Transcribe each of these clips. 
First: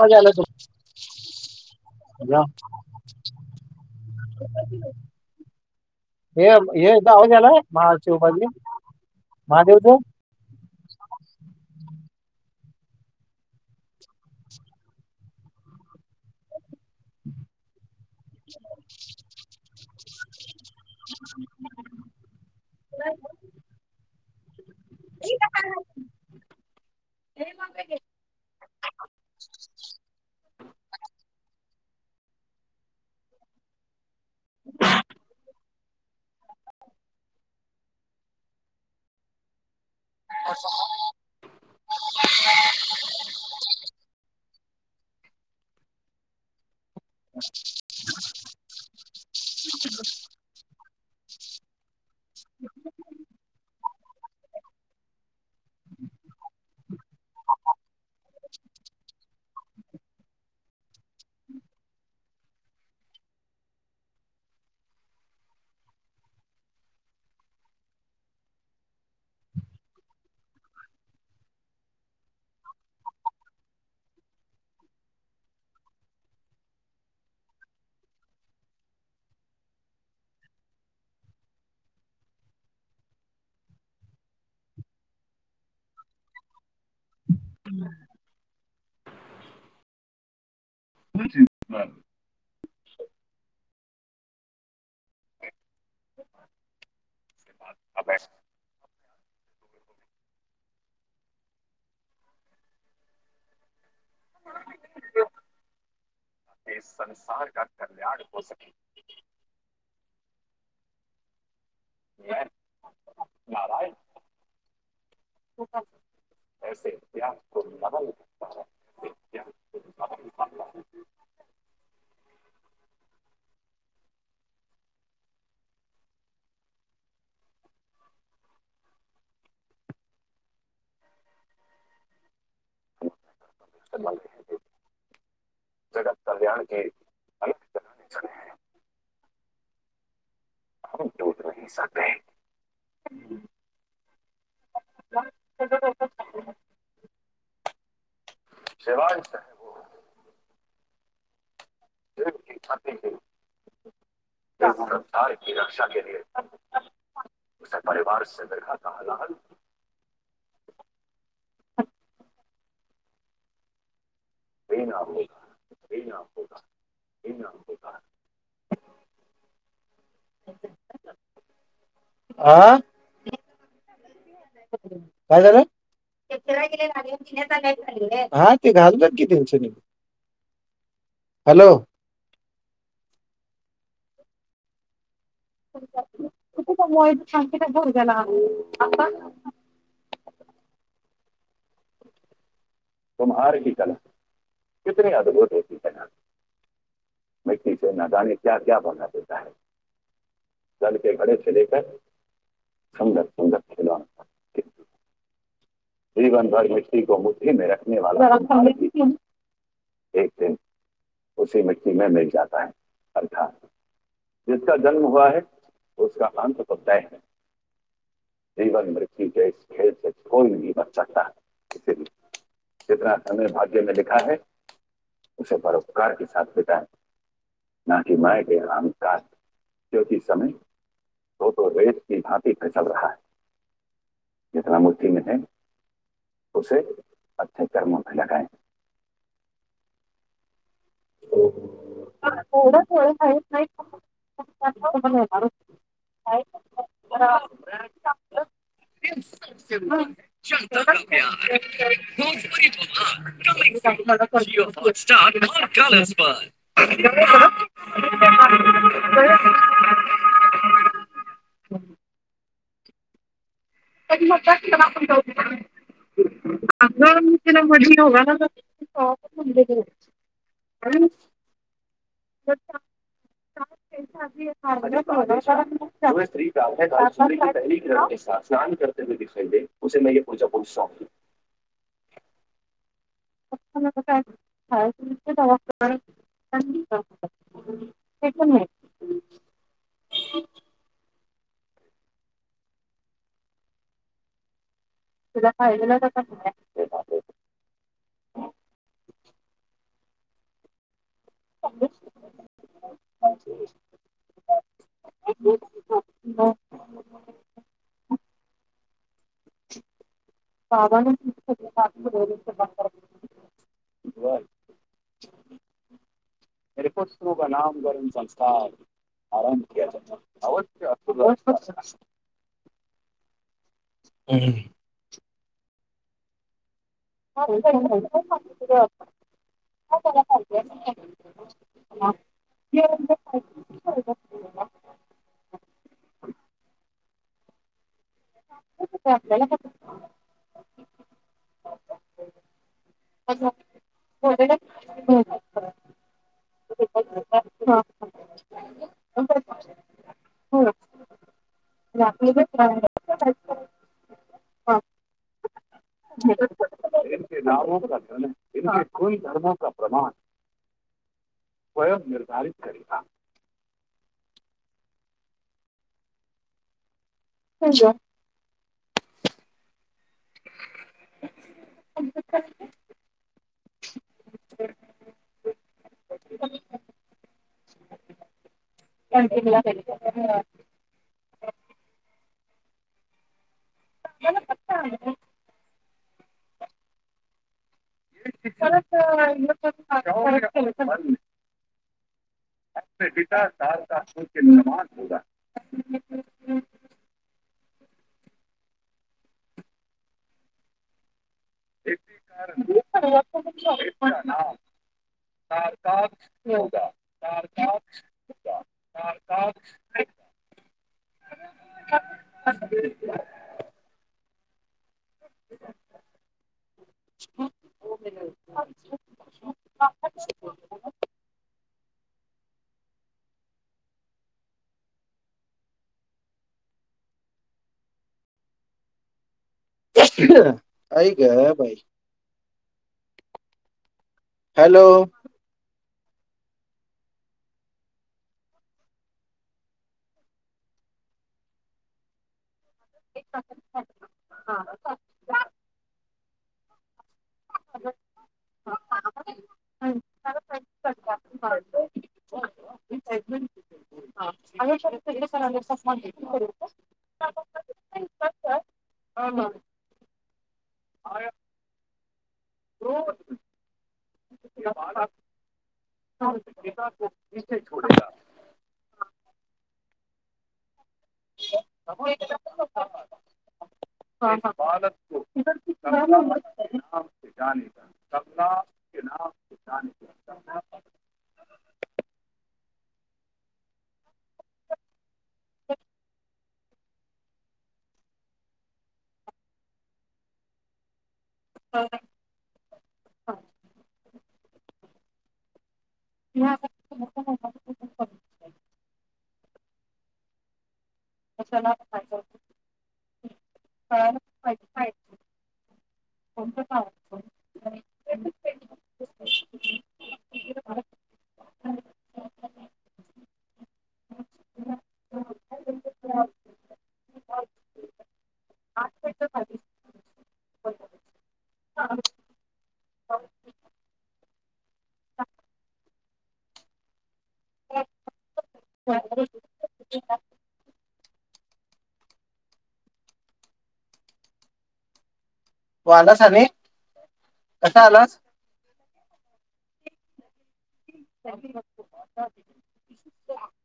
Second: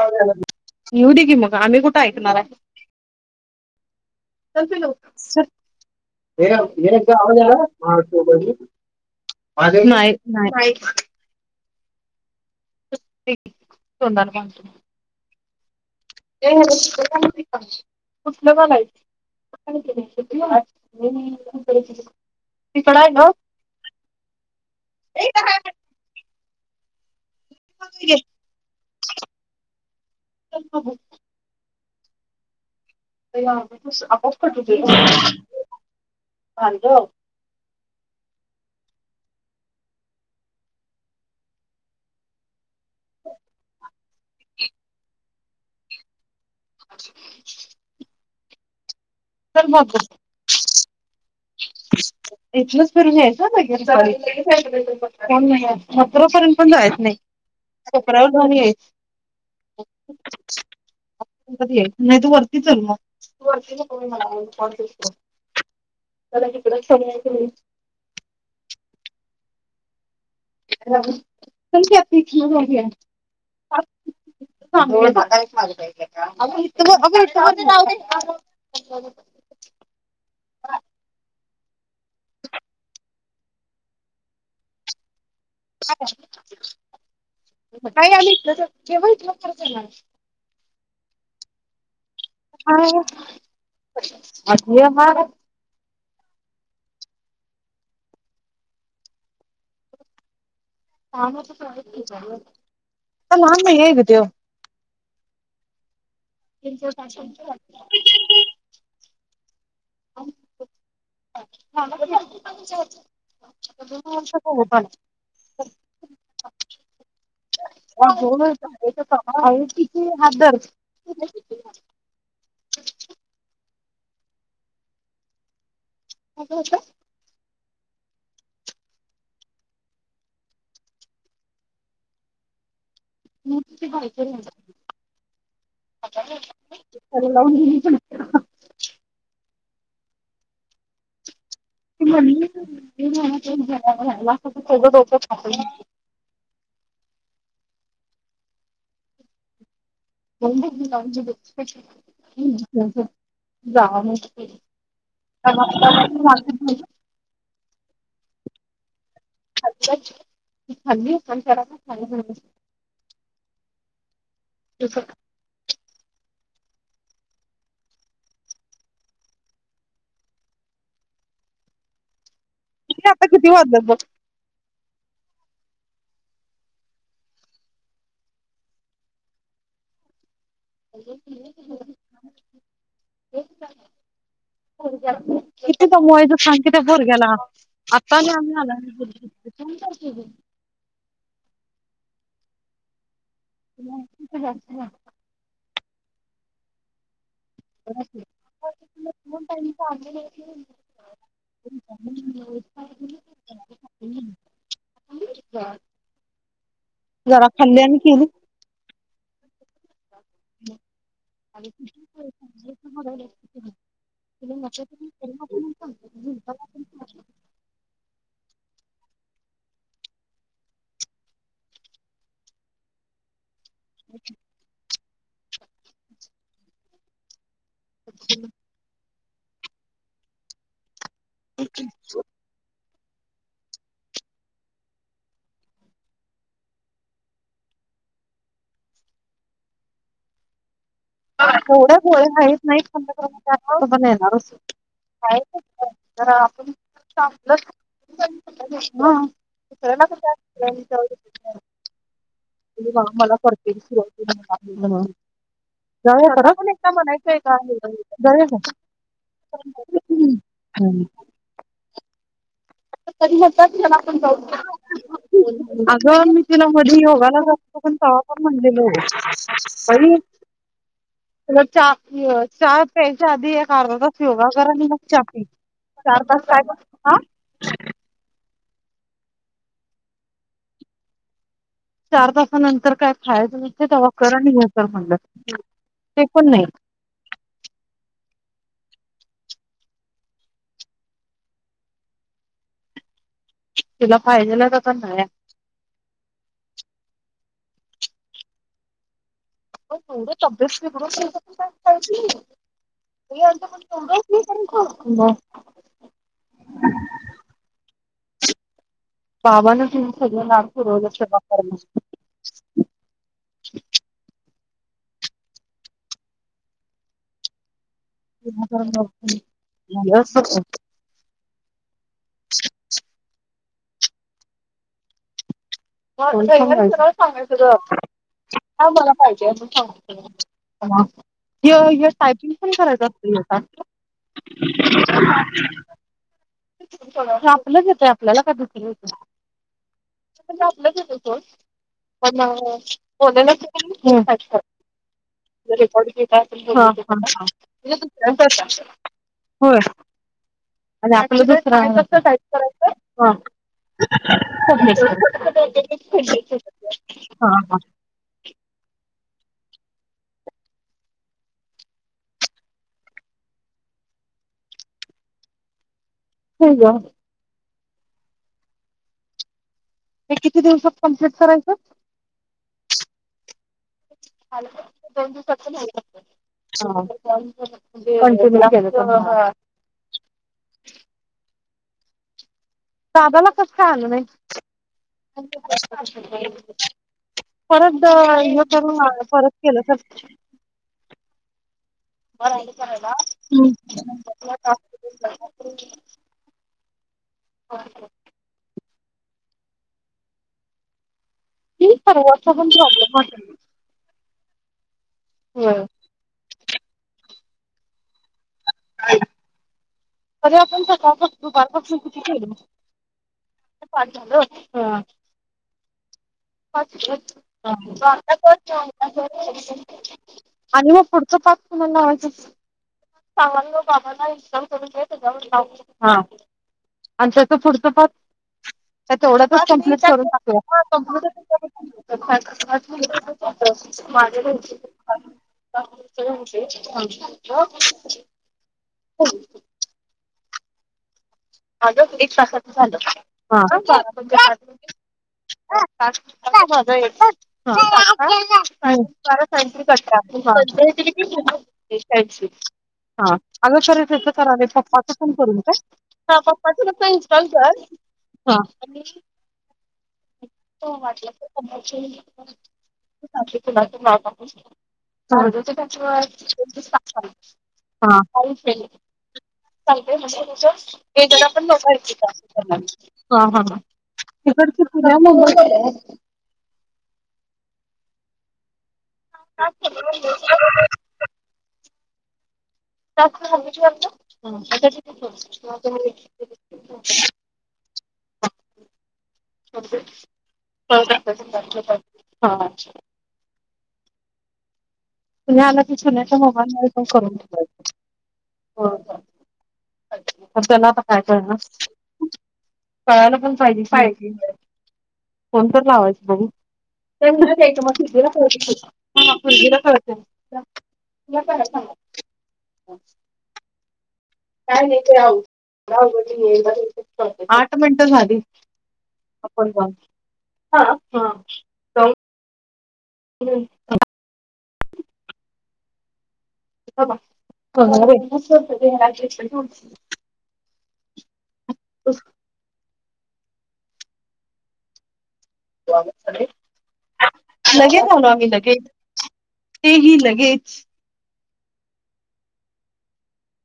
आवाज आला येउदे की मग. आम्ही कुठे ऐकणार तुमचा. आहे? हे हे [unintelligible] एकदा आवाज आला महाशिवबाजी [unintelligible] महादेवचं नाहीं. [unintelligible] [inaudible] [unintelligible] तिकडे हाय ग. [inaudible] [inaudible] रिकामा ऑडिओ रिकामा ऑडिओ रिकामा ऑडिओ [unintelligible] तर मग. रिकामा ऑडिओ इथलंच फिरून यायचं [unintelligible] पण जायच नाही [unintelligible] [unintelligible] नाय तु वरती चल मंग [unintelligible] [unintelligible] [inaudible] [unintelligible] रिकामा ऑडिओ [unintelligible] रिकामा ऑडिओ [unintelligible] [unintelligible] माम हग देव त्यांच शासनच हो सके [unintelligible] द वर्ष प अह आहे ति हादर [unintelligible] [unintelligible] कडी लावून गेली.. खोटं [unintelligible] [unintelligible] [unintelligible] ज दिलाज ब स्पशल जा मुशक उ परिवार बखातता हलाल ख खल्ली खान स खाय न आत किती [inaudible] [inaudible] आं आता किती वात लाग काय झालं ा ते घाली त्यांनी [inaudible] कितीमुळेज सांग किथ भर ग्याला आता आम्ही आला तुमारी कती जाच अ गो मिीचे नादाणी क्या क्या भरगना देताै ांली ह ती जल के घडेे कर सुंदर सुंदर हा तवारी मि्री ग रख केली एक दिन उी मिट्टी मे मिल जाता ह अठा तु म जीवन मृत्यू जश खेळी बनकता जितना तमने भाग्य मे लिखा है उे परोरोपकार के सा बिताय ना की मय गेराम का को क समय होोतो रेत क घात पे चल रहा है जित मुस्िम ह उे अ्छे कर्म पे लगय ोड्या गोळ्या नाहीहीत नाहीत पध येणारच का ज आपण हा. दुसऱ्याला कसं हो श मला परते सुरवाती म्हून कालस पाय का हम् हम त होता त्याला आपण जाऊ अगं मी तिला मध्ये योगाला जातो पण म्हणजल काई हं तला चा हा प्यायच्या आधी एक अर्धा तास योगा करा आणि मग चापी चार ब काय स्नान करते हय दिखाई दे उे म पूजा पूल शौक चार तानंतर काय खायच तेवा कर आणि हे कर म्हणलं ते पण नाही हां तेण तुला पाहिजेला तर पण नाही तुला पाहिलेला क हो तूर चबस््री गुर श खली [inaudible] बावान तिं सगळं नाम सुरोध शर्मा करम ब नपश्रु बनाम कररून संकार करायला आरं अवश्य हो ह [inaudible] सांगायचं हा मला पाहिजेण सांगाय य य टायपिंग कोण करायच अस छा आपलंच येतय आपल्याला का आपलं पण बचछ जे होय आणि आप ज साई करायचं हा ह इ को धर्मो का प्रमाण स्य निर्धारित करता हो अछा हे किती दिवसात कम्प्लीट करायचं क दोन दिवसात तर नाही हा ददाला कस आणणे परत हे करून परत केलं स [inaudible] बरं आहे आप करायला. पिता सल का सूर्य निर्माण होग हो हो ठीक आहे र वॉट्सपण प्रॉबले प ना का होय. का हो च स चार सात अरे आपण स कापास दुपारपासून किती केलल [inaudible] आणि मग पुढचा पाक तुम्हा सांग बाबाला इनस्टॉल करून घ हा आणि तस पुढचं प तेवढंच आई ग बाई कंपुटर करून हॅलो टक क माझ्या [inaudible] हज एक तासाच झालंण झा येतार सत कट [inaudible] त्यां हा अगचवर त्याच करा पप्पाचं पण करून काय ह पप्पाचे रुप इनस्टॉल कर ह ह ह वाटलं. तुला तूू. स त्याच्या. सांगते म्हणजे [inaudible] तिकडचे पु जाम जाणीलं तमना अचछ आप [inaudible] ओके. हो अच्छा. तुम् आला की सुनेच्या मोबाईल मध्ये पण करून ठेवायच. हो ना. काय ना कळायला पण पाहिजे पाहिजे. ह. कोणत लावायचं बघू? त्यारयचं मग फिला कळते पुरगीला कळते. ल का सांग. काय येते राह रा आठ मिनटं झाली. [inaudible] हा हा हम्. ेच होत. अच. तू आलास आणि कसा लगेल आलास आम्ही लगे ते ही लगेच. [inaudible]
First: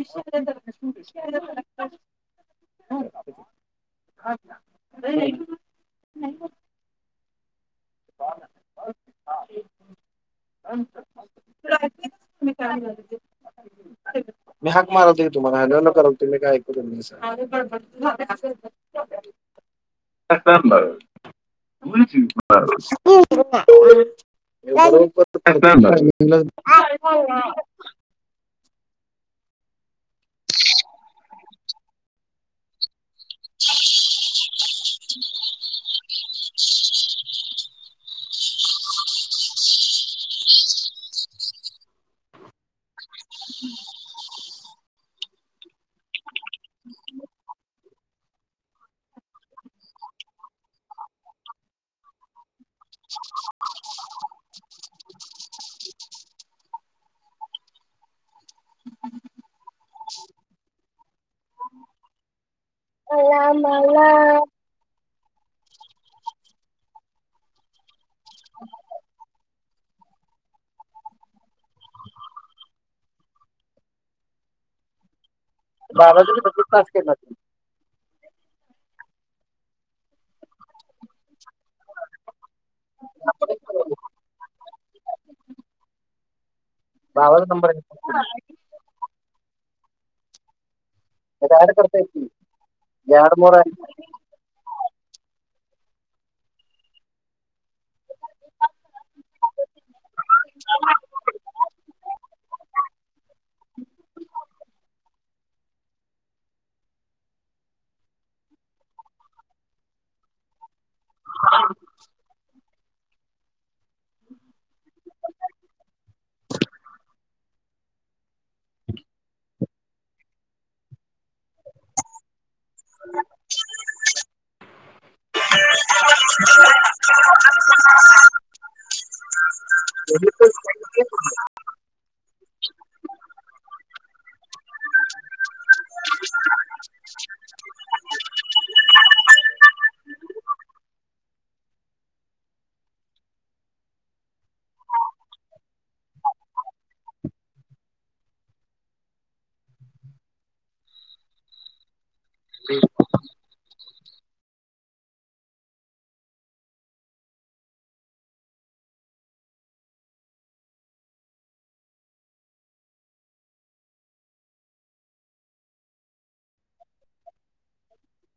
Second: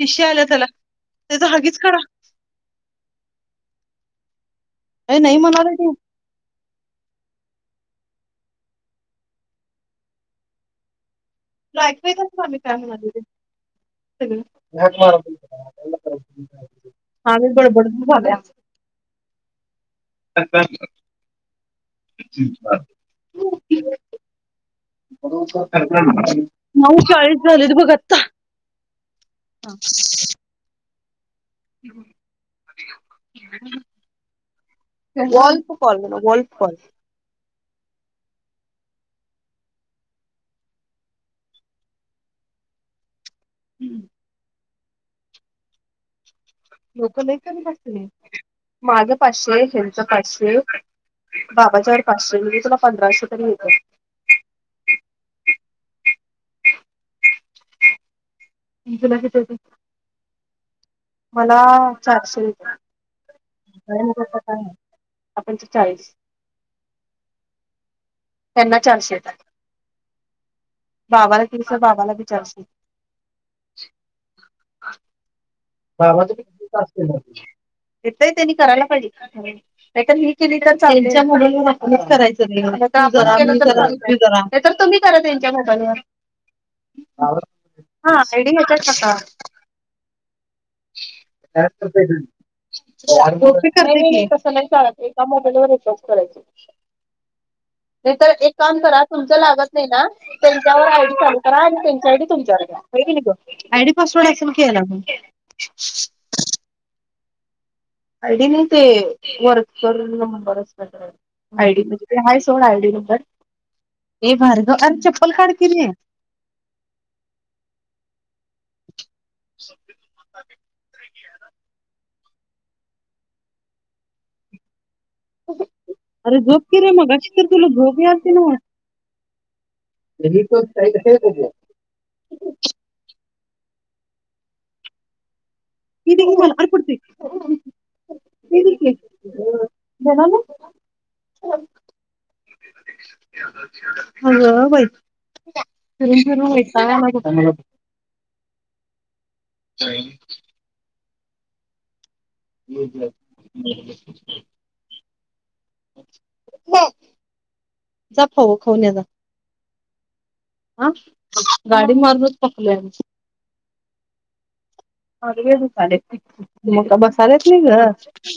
शिश्या आल्या त्याला त्याचा हगीज काढ. हो. अच्छा. अ नाही म्हणाले त. ऐकू येतंय का मी काय म्हणत होते. मी हाक मारत होती तुम्हाला हॅलो न करत तुम्ही काय ऐकू तुम्ही हा म ब बाया. बर ब [inaudible] नऊ चाळीस झाले ते बघ आता. हा. हो. [unintelligible] हम्. लोक नाही कमी बले माझं पाचशे हेच पाचशे बाबाच्यावर पाचशे म्हजे तुला पंधराशे तरी येते. तुला. मला चारशे रुपे. ह. कर काय आपण ते चाळीस त्यांना चारशे येतात बावाला दिवस बाबाला बी चारशे. बाबाचा बघितलाच केला त्यांनी करायला पाहिजे. नाही हे केली तर चाईच्या मु नक्कीच करायचं. नाही तर तुम्ही करा त्यांच्या मोबाईलवर बाबाचा नंबर आहे हा आयडीच्याका. प ऍड करता येते कर. ऍड मोर का आहे करायच नाहीतर एक काम करा. तुमच लागत नाही ना त्यांच्यावर आयडी सेड करा आणि त्यांची आयडी तुमच्यावर घ्या. आय डी पासवर्ड एक्सन केला म. आयडी नाही ते वर्कर नंबर. आय डी म्हणजे आहेय सोड आय डी नंतर. ए भार्गव आणिर चप्पल काढ केली स [inaudible] [inaudible] अरे झोबकीिरे मग अस किरतीला दोब याती ना य त स [inaudible] इे उमला अकडत क ब ना अ बाय फिरून फिरून व हो ब ब जा फव खाऊ न जा हा गाडी मारूनच पकल आम् ले मग बसा याला नाही ग